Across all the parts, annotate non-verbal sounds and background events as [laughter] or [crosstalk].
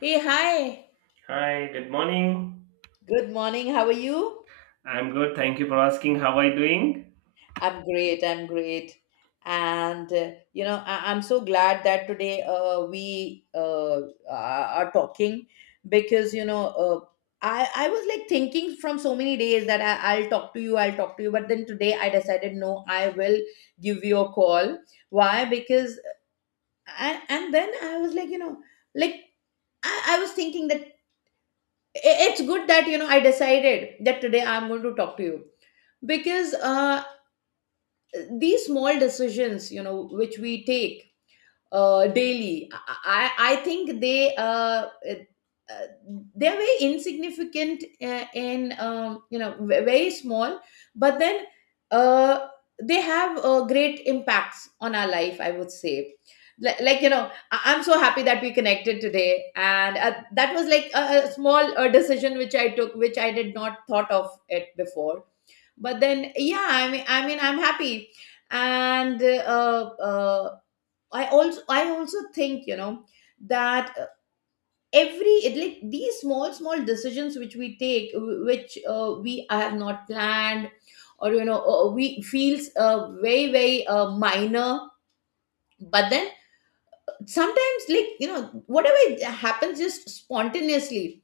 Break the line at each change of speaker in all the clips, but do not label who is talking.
Hey, hi.
Hi, good morning.
Good morning. How are you?
I'm good. Thank you for asking. How are you doing?
I'm great. I'm great. And I'm so glad that today we are talking, because I was like thinking from so many days that I'll talk to you, but then today I decided no, I will give you a call. Why? Because and then I was like, like I was thinking that it's good that I decided that today I'm going to talk to you, because these small decisions, which we take daily, I think they, uh, they're very insignificant, in, very small, but then uh, they have great impacts on our life, I would say. Like, I'm so happy that we connected today, and that was like a small decision which I took, which I did not thought of it before. But then, yeah, I mean, I'm happy. And I also think, you know, that every it, like, these small small decisions which we take, which we have not planned, or, you know, we feels very very minor. But then sometimes, like, you know, whatever it happens just spontaneously,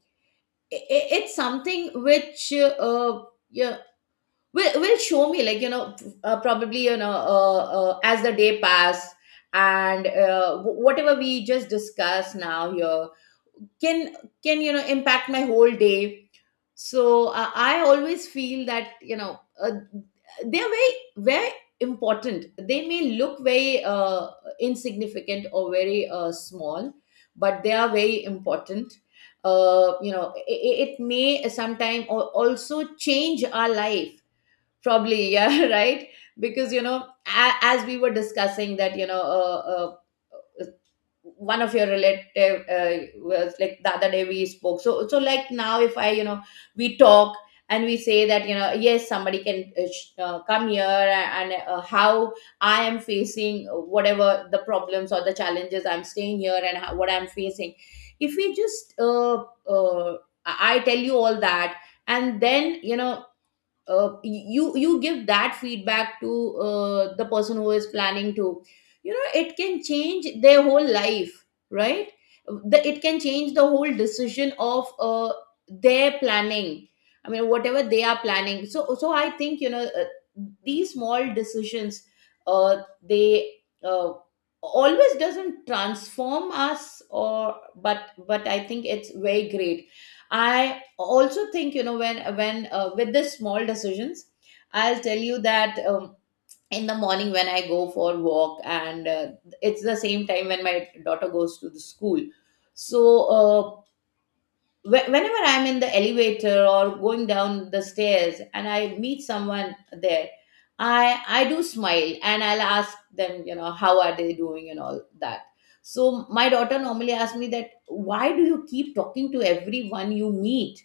it's something which, yeah, will show me, like, you know, probably, you know, as the day pass, and whatever we just discussed now here can impact my whole day. So I always feel that, you know, they're very very important. They may look very insignificant or very small, but they are very important. It may sometime also change our life. Probably, yeah, [laughs] right? Because, you know, as we were discussing that, uh, one of your relative was like the other day we spoke. So, like now, if I, we talk and we say that, yes, somebody can come here, and how I am facing whatever the problems or the challenges, I'm staying here, and how, what I'm facing. If we just, uh, I tell you all that, and then, you give that feedback to the person who is planning to, you know, it can change their whole life, right? It can change the whole decision of their planning, I mean, whatever they are planning. So, I think, you know, these small decisions, uh, they uh, always doesn't transform us, or but I think it's very great. I also think, you know, when with the small decisions, I'll tell you that, in the morning when I go for walk, and it's the same time when my daughter goes to the school. So whenever I'm in the elevator or going down the stairs and I meet someone there, I do smile and I'll ask them, you know, how are they doing, and all that. So my daughter normally asks me, that why do you keep talking to everyone you meet?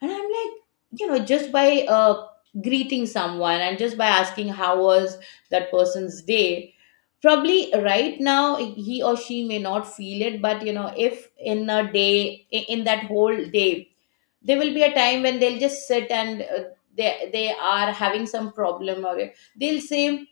And I'm like, you know, just by greeting someone and just by asking how was that person's day, probably right now he or she may not feel it, but you know, if in a day, in that whole day, there will be a time when they'll just sit, and they are having some problem, or they'll say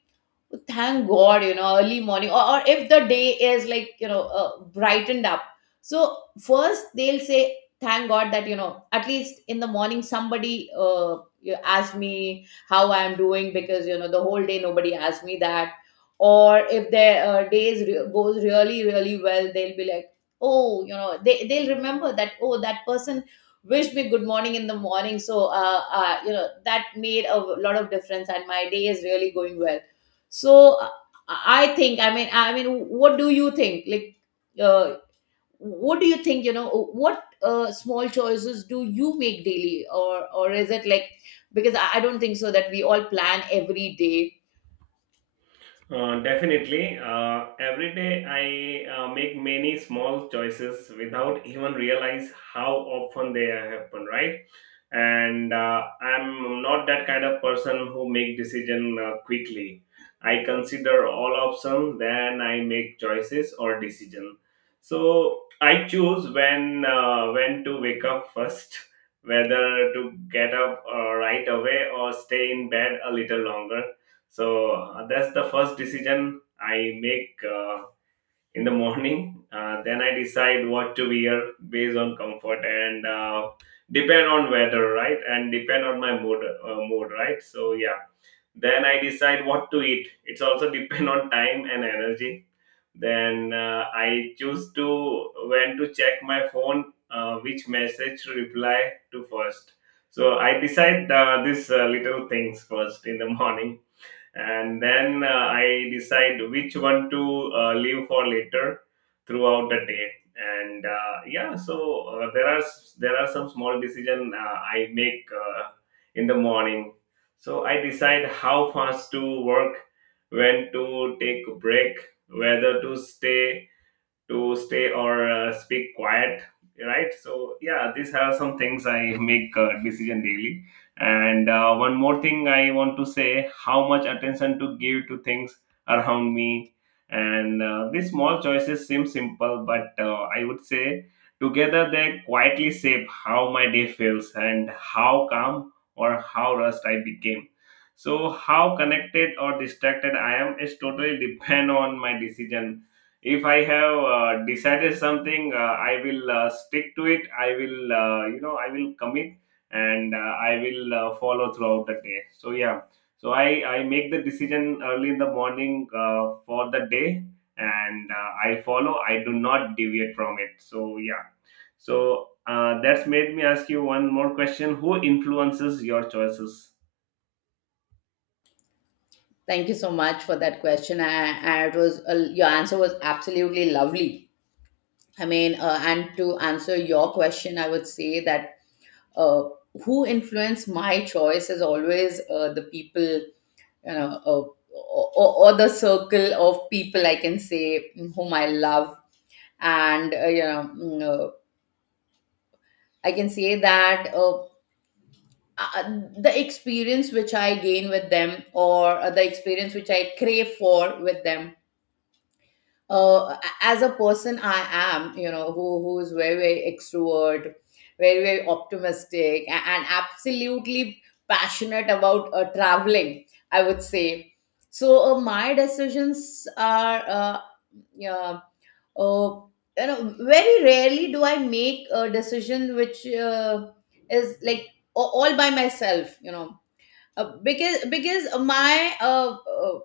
thank god, you know, early morning, or if the day is, like, you know, brightened up. So first they'll say thank god that, you know, at least in the morning somebody, you asked me how I'm doing, because, you know, the whole day nobody asked me that. Or if their days goes really really well, they'll be like, oh, you know, they'll remember that, oh, that person wished me good morning in the morning, so, you know, that made a lot of difference and my day is really going well. So I think, I mean, what do you think, like uh, what do you think, you know, what small choices do you make daily? Or is it like, because I don't think so that we all plan every day.
Definitely. Every day I make many small choices without even realize how often they happen, right? And I'm not that kind of person who make decision quickly. I consider all options, then I make choices or decision. So I choose when to wake up first, whether to get up right away or stay in bed a little longer so that's the first decision I make in the morning. Then I decide what to wear based on comfort and depend on weather, right? And depend on my mood, right? So yeah. Then I decide what to eat. It's also [laughs] depend on time and energy. Then I choose to when to check my phone, which message to reply to first. So I decide these little things first in the [laughs] morning and then I decide which one to leave for later throughout the day. And yeah, so there are there are some small decision I make in the morning. So I decide how fast to work, when to take a break, whether to stay or speak quiet, right? So yeah, these are some things I make decision daily. And one more thing I want to say, how much attention to give to things around me. And these small choices seem simple, but I would say together they quietly shape how my day feels and how calm or how rust I became. So how connected or distracted I am is totally depend on my decision. If I have decided something, I will stick to it. I will, you know, I will commit and I will follow throughout the day. So yeah, so I make the decision early in the morning for the day, and I follow, I do not deviate from it. So yeah, so that's made me ask you one more question: who influences your choices?
Thank you so much for that question. I it was, your answer was absolutely lovely. I mean, and to answer your question, I would say that uh, who influence my choice is always the people, you know, or the circle of people, I can say, whom I love. And I can say that, uh, uh, the experience which I gain with them, or the experience which I crave for with them. As a person, I am, you know, who is very very extrovert, very very optimistic, and, absolutely passionate about traveling, I would say. So my decisions are, yeah, uh, you know, very rarely do I make a decision which is, like, all by myself, you know. Because my,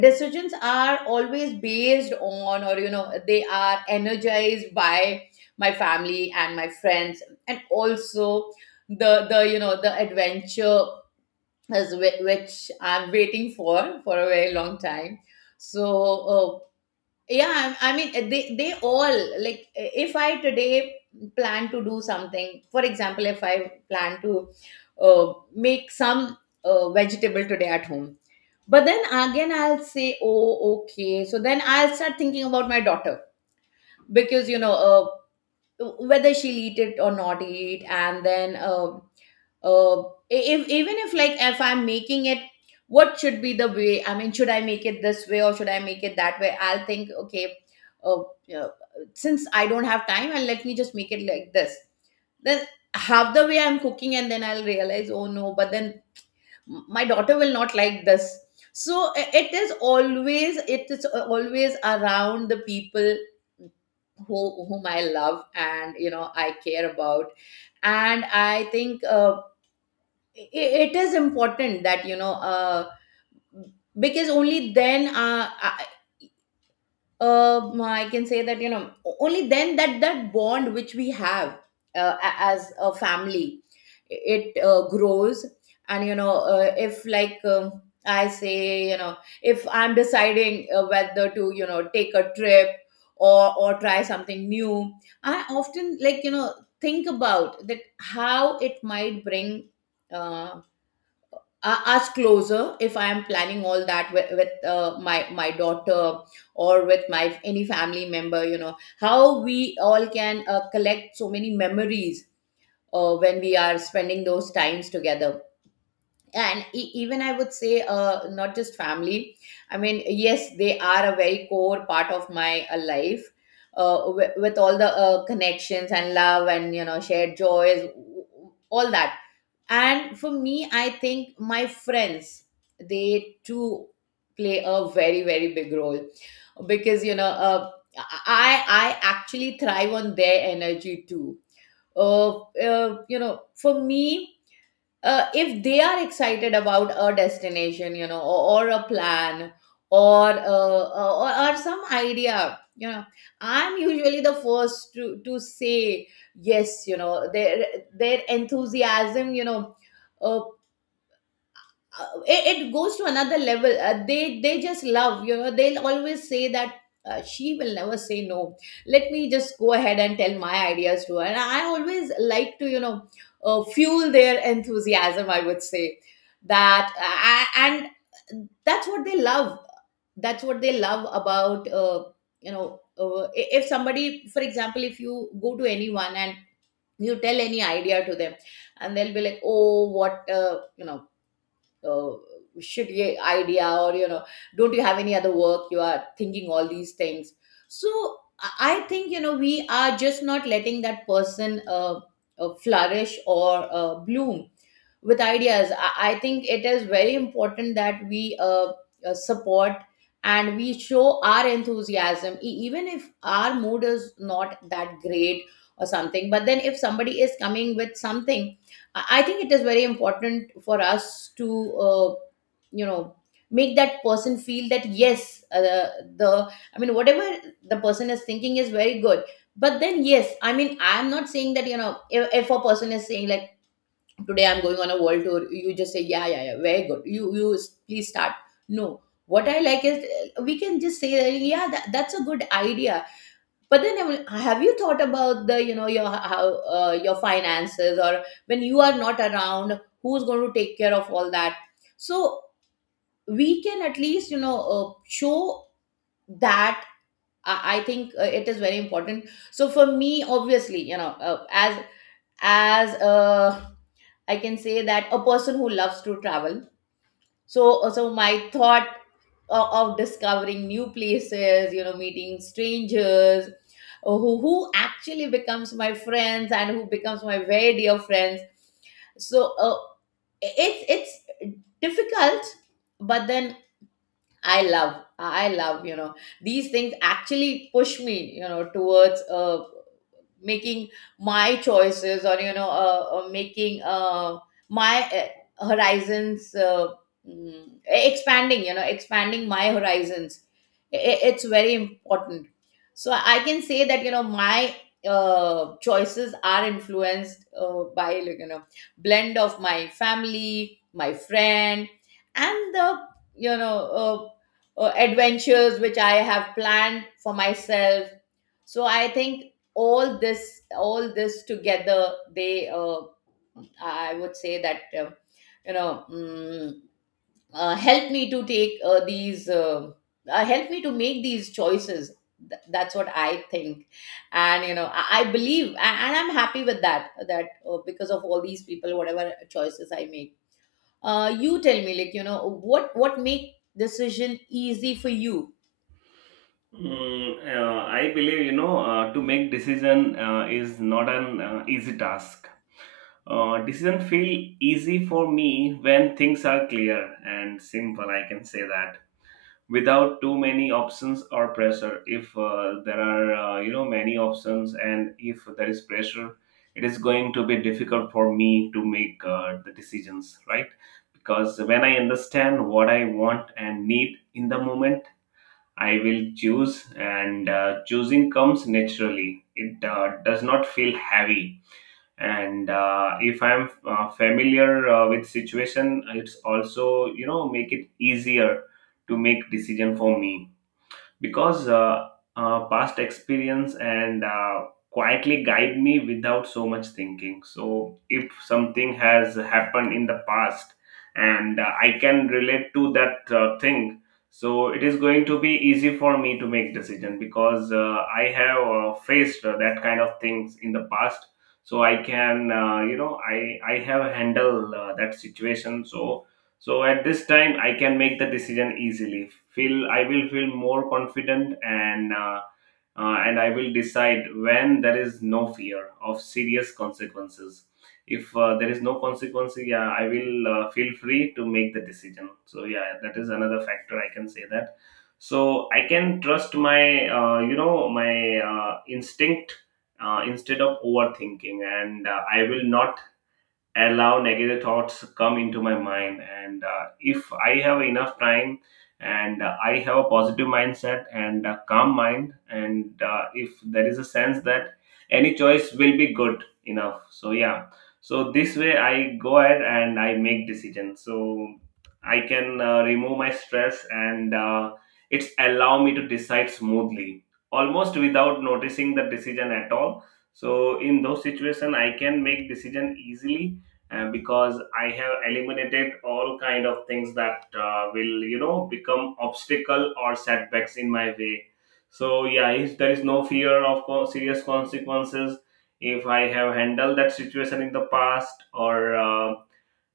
decisions are always based on, or, you know, they are energized by my family and my friends, and also the, you know, the adventure, as which I'm waiting for a very long time, so... uh, yeah, I mean, they all, like, if I today plan to do something, for example, if I plan to make some vegetable today at home, but then again, I'll say, oh, okay. So then I'll start thinking about my daughter, because, you know, whether she'll eat it or not eat. And then, uh, if, even if, like, if I'm making it, what should be the way? I mean, should I make it this way or should I make it that way? I'll think, okay, uh, uh, since I don't have time, and let me just make it like this. Then half the way I'm cooking, and then I'll realize, oh no, but then my daughter will not like this. So it is always around the people who, whom I love, and, you know, I care about. And I think, it is important that, you know, because only then, I can say that, you know, only then that bond which we have as a family, it grows. And, you know, if, like, I say, you know, if I'm deciding whether to, you know, take a trip or try something new, I often, like, you know, think about that, how it might bring uh, us closer, if I am planning all that with my daughter, or with my any family member, you know, how we all can collect so many memories when we are spending those times together. And even, I would say, not just family. I mean, yes, they are a very core part of my life, with all the connections and love and, you know, shared joys, all that. And for me, I think my friends, they too play a very, very big role, because, you know, I actually thrive on their energy too. You know, for me, if they are excited about a destination, you know, or a plan, or some idea, you know, I'm usually the first to say yes. You know, their enthusiasm, you know, uh, it goes to another level. They just love, you know, they'll always say that, she will never say no, let me just go ahead and tell my ideas to her. And I always like to, you know, fuel their enthusiasm, I would say. And that's what they love, that's what they love about. You know, if somebody, for example, if you go to anyone and you tell any idea to them, and they'll be like, oh what, uh, shitty idea, or, you know, don't you have any other work, you are thinking all these things. So i I think, you know, we are just not letting that person flourish, or bloom with ideas. I think it is very important that we support and we show our enthusiasm, even if our mood is not that great or something. But then, if somebody is coming with something, I think it is very important for us to, you know, make that person feel that yes, whatever the person is thinking is very good. But then, yes, I mean, I'm not saying that, you know, if a person is saying like, today I'm going on a world tour you just say yeah very good please start. No, what I like is, we can just say that, yeah that's a good idea. But then have you thought about the, you know, your how, your finances, or when you are not around who's going to take care of all that? So we can at least, you know, show that. I think it is very important. So for me, obviously, you know, as a I can say, that a person who loves to travel. So, so my thought of discovering new places, you know, meeting strangers, who actually becomes my friends and who becomes my very dear friends. So, it's difficult, but then I love, you know, these things actually push me, you know, towards, making my choices, or you know, making, my, horizons, expanding, you know, expanding my horizons. It's very important. So I can say that, you know, my, choices are influenced, by, like, you know, blend of my family, my friend, and the, you know, adventures which I have planned for myself. So I think all this together, they, I would say that, you know, help me to take, these help me to make these choices. That's what I think. And, you know, I believe, and I'm happy with that, that, because of all these people, whatever choices I make. You tell me, like, you know, what make decision easy for you?
I believe, you know, to make decision is not an easy task. Decision feel easy for me when things are clear and simple. I can say that without too many options or pressure. If there are, you know, many options and if there is pressure, it is going to be difficult for me to make the decisions, right? Because when I understand what I want and need in the moment, I will choose, and choosing comes naturally. It does not feel heavy. And if I'm familiar with situation, it's also, you know, make it easier to make decision for me, because past experience and quietly guide me without so much thinking. So if something has happened in the past and I can relate to that thing, so it is going to be easy for me to make decision because I have faced that kind of things in the past. So I can, you know, I have handled that situation. So so at this time I can make the decision easily. Feel I will feel more confident, and I will decide when there is no fear of serious consequences. If there is no consequence, yeah, I will feel free to make the decision. So yeah, that is another factor I can say that. So I can trust my, you know, my instinct instead of overthinking, and I will not allow negative thoughts come into my mind. And if I have enough time and I have a positive mindset and a calm mind, and if there is a sense that any choice will be good enough, so yeah, so this way I go ahead and I make decisions. So I can remove my stress, and it's allow me to decide smoothly almost without noticing the decision at all. So in those situation I can make decision easily, because I have eliminated all kind of things that will, you know, become obstacle or setbacks in my way. So yeah, if there is no fear of serious consequences, if I have handled that situation in the past, or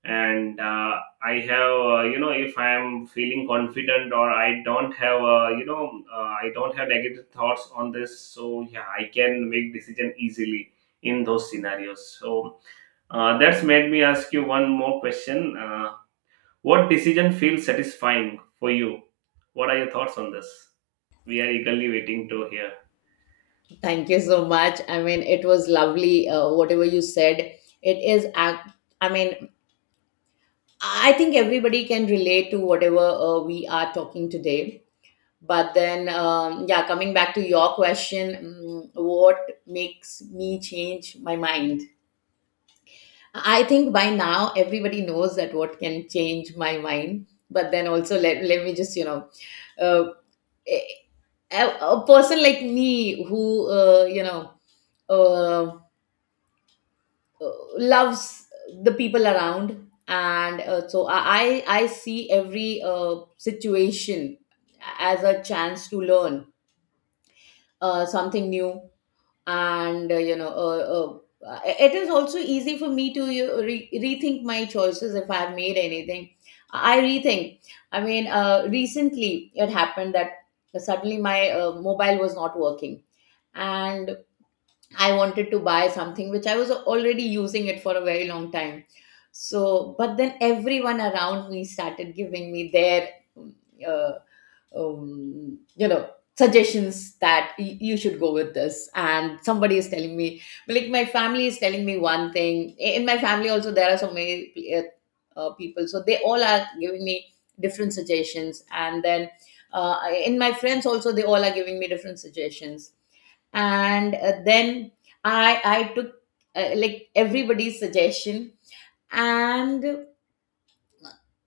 and I have, you know, if I am feeling confident or I don't have, you know, I don't have negative thoughts on this, so yeah, I can make decision easily in those scenarios. So that's made me ask you one more question. What decision feels satisfying for you? What are your thoughts on this? We are eagerly waiting to hear.
Thank you so much. I mean, it was lovely. Whatever you said, it is. ac- I mean, I think everybody can relate to whatever we are talking today. But then, yeah, coming back to your question, what makes me change my mind? I think by now everybody knows that what can change my mind. But then also, let me just, you know, uh, a, a person like me who, you know, uh, uh, loves the people around. And, so I see every, situation as a chance to learn, something new. And, you know, it is also easy for me to, you know, rethink my choices if I have made anything. I rethink. I mean, recently it happened that suddenly my, mobile was not working, and I wanted to buy something which I was already using it for a very long time. So, but then everyone around me started giving me their, uh, you know, suggestions, that you should go with this. And somebody is telling me, like, my family is telling me one thing. In my family also there are so many, people, so they all are giving me different suggestions. And then, uh, in my friends also they all are giving me different suggestions. And, then i took, like, everybody's suggestion, and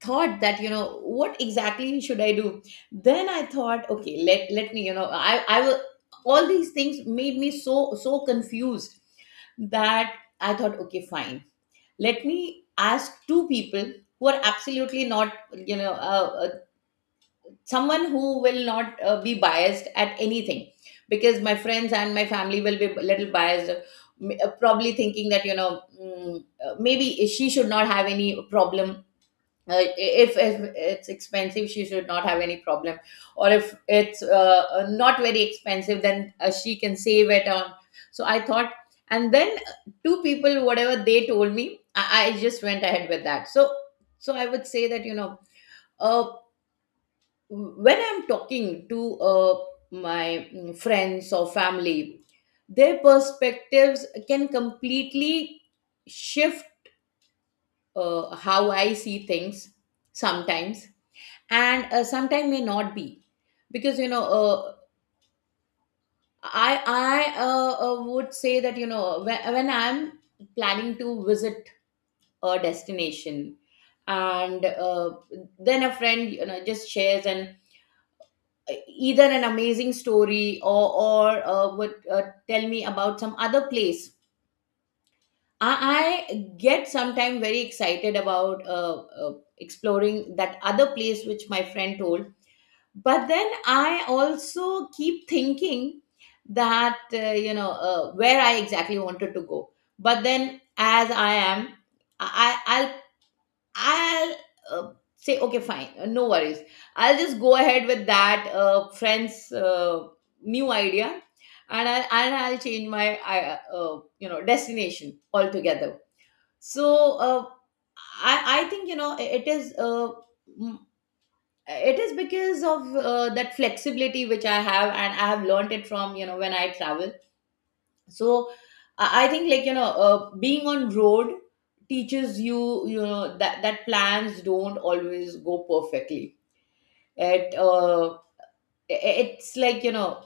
thought that, you know, what exactly should I do. Then I thought, okay, let me, you know, i will, all these things made me so confused that I thought, okay, fine, let me ask two people who are absolutely not, you know, someone who will not, be biased at anything, because my friends and my family will be a little biased. Probably thinking that, you know, maybe she should not have any problem, if it's expensive she should not have any problem, or if it's, not very expensive, then, she can save it on. So I thought, and then, two people whatever they told me, I just went ahead with that. So so I would say that, you know, uh, when I'm talking to, my friends or family, their perspectives can completely shift, how I see things sometimes. And, sometime may not be, because, you know, I would say that, you know, when I'm planning to visit a destination. And, then a friend, you know, just shares an, either an amazing story, or, would, tell me about some other place. I get sometimes very excited about, exploring that other place which my friend told. But then I also keep thinking that, you know, where I exactly wanted to go. But then, as I am, I I'll uh, say, okay, fine, no worries, I'll just go ahead with that, friend's, new idea. And I'll change my you know, destination altogether. So, i i think, you know, it is because of, that flexibility which I have, and I have learned it from, you know, when I travel. So I think, like, you know, being on road teaches you, you know, that plans don't always go perfectly. it uh, it's like, you know,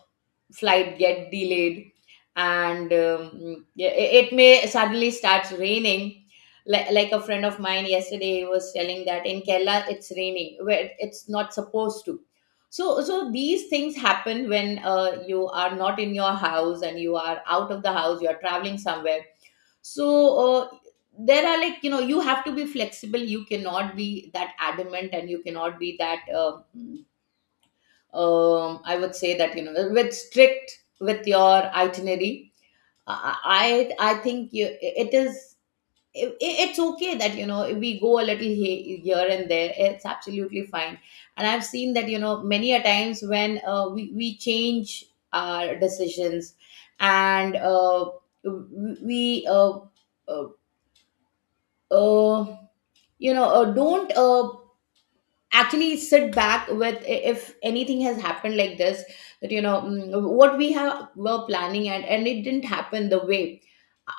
flight get delayed. And, yeah, it may suddenly starts raining. Like a friend of mine yesterday was telling that in Kerala it's raining where it's not supposed to. So so these things happen when, you are not in your house and you are out of the house, you are traveling somewhere. So, uh, there are, like, you know, you have to be flexible. You cannot be that adamant, and you cannot be that, I would say that, you know, with strict with your itinerary. I think it is, it's okay that, you know, we go a little here and there. It's absolutely fine. And I've seen that, you know, many a times when, we change our decisions. And, we uh, uh, you know, don't. Actually sit back with, if anything has happened like this, that, you know, what we have were planning, and it didn't happen the way.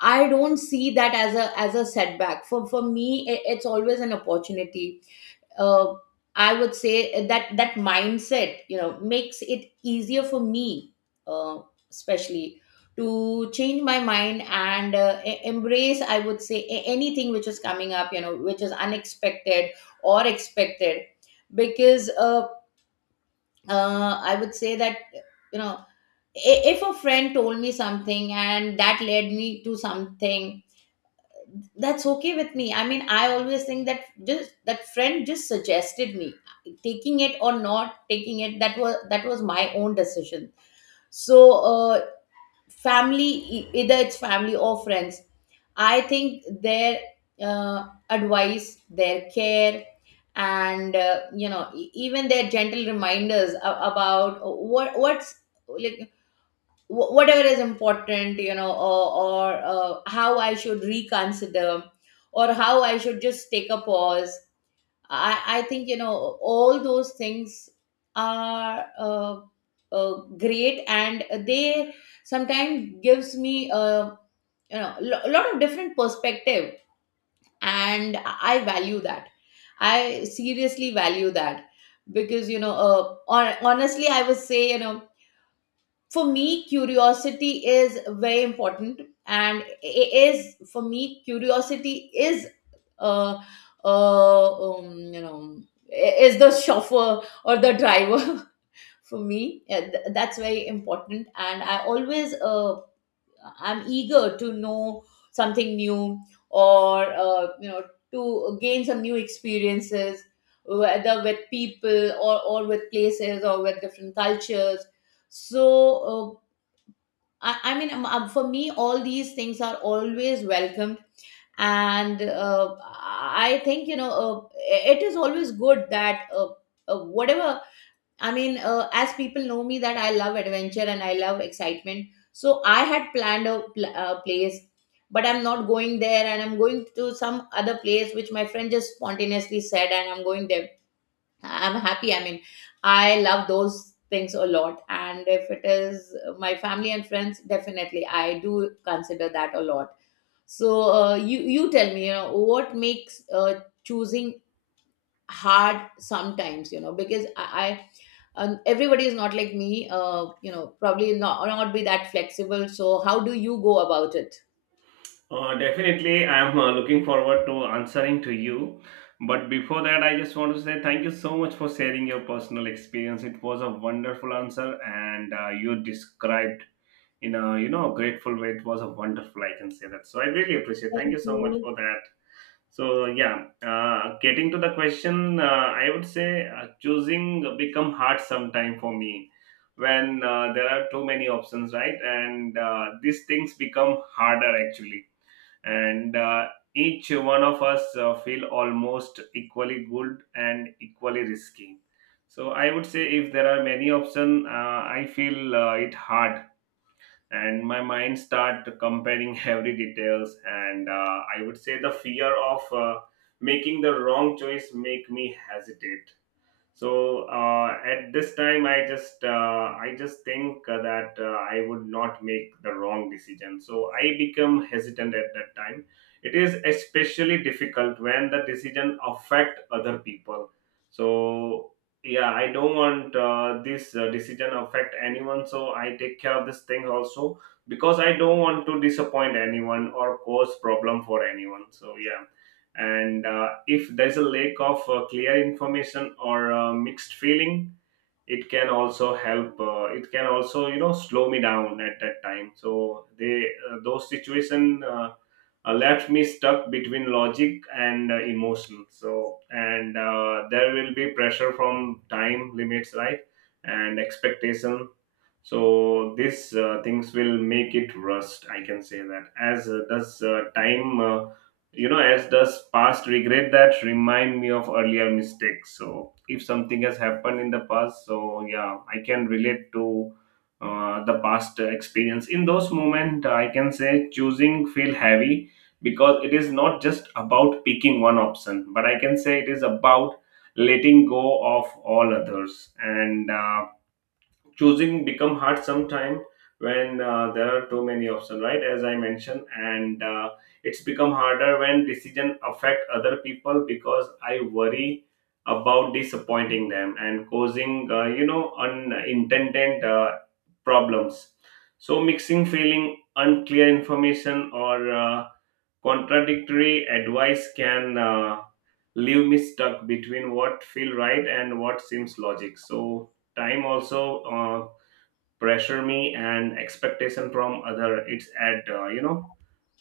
I don't see that as a setback for me. It's always an opportunity. uh, I would say that that mindset, you know, makes it easier for me, uh, especially to change my mind, and, embrace, I would say, anything which is coming up, you know, which is unexpected or expected. Because, I would say that, you know, if a friend told me something and that led me to something, that's okay with me. I mean, I always think that just that friend just suggested me. Taking it or not taking it, that was my own decision. So, family, either it's family or friends, I think their, advice, their care, and, you know, even their gentle reminders about what's like, whatever is important, you know, or, how I should reconsider, or how I should just take a pause. I think, you know, all those things are, great, and they sometimes gives me, you know, a lot of different perspective. And I value that. I seriously value that. Because, you know, honestly, I would say, you know, for me curiosity is very important. And it is, for me curiosity is, uh, you know, is the chauffeur or the driver [laughs] for me. Yeah, that's very important. And I always, I'm eager to know something new, or, you know, to gain some new experiences, whether with people, or with places, or with different cultures. So, uh, I mean, for me, all these things are always welcomed. And, I think, you know, it is always good that, whatever, I mean, as people know me, that I love adventure and I love excitement. So I had planned a place, but I'm not going there, and I'm going to some other place which my friend just spontaneously said, and I'm going there. I'm happy. I mean, I love those things a lot. And if it is my family and friends, definitely I do consider that a lot. So, you tell me, you know, what makes, choosing hard sometimes, you know, because I everybody is not like me, you know, probably not be that flexible. So how do you go about it?
Definitely, I am looking forward to answering to you. But before that, I just want to say thank you so much for sharing your personal experience. It was a wonderful answer, and you described in a, you know, grateful way. It was a wonderful, I can say that. So I really appreciate. Thank you
Thank
so much
you.
for that. So yeah, getting to the question, I would say choosing become hard sometime for me when there are too many options, right? And these things become harder actually, and each one of us feel almost equally good and equally risky. So I would say if there are many options, I feel it hard, and my mind start comparing [laughs] every details. And I would say the fear of making the wrong choice make me hesitate. So at this time I just think that I would not make the wrong decision, so I become hesitant at that time. It is especially difficult when the decision affect other people. So yeah, I don't want this decision affect anyone, so I take care of this thing also, because I don't want to disappoint anyone or cause problem for anyone. So yeah, and if there's a lack of clear information or mixed feeling, it can also help, it can also, you know, slow me down at that time. So they those situation left me stuck between logic and emotion. So and there will be pressure from time limits, right? And expectation. So these things will make it rust, I can say that, as does time, you know, as does past regret that remind me of earlier mistakes. So if something has happened in the past, so yeah, I can relate to the past experience. In those moments I can say choosing feel heavy, because it is not just about picking one option, but I can say it is about letting go of all others. And choosing become hard sometime when there are too many options, right, as I mentioned. And it's become harder when decision affect other people, because I worry about disappointing them and causing, you know, unintended problems. So mixing feeling, unclear information, or contradictory advice can leave me stuck between what feel right and what seems logic. So time also uh, pressure me, and expectation from other, it's add, you know,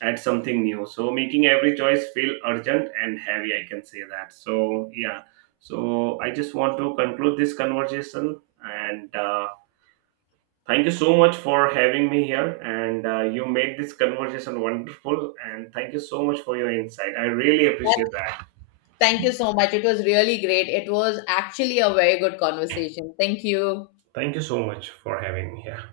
add something new, so making every choice feel urgent and heavy, I can say that. So yeah, so I just want to conclude this conversation and thank you so much for having me here, and you made this conversation wonderful, and thank you so much for your insight. I really appreciate that.
Thank you so much. It was really great. It was actually a very good conversation. Thank you.
Thank you so much for having me here.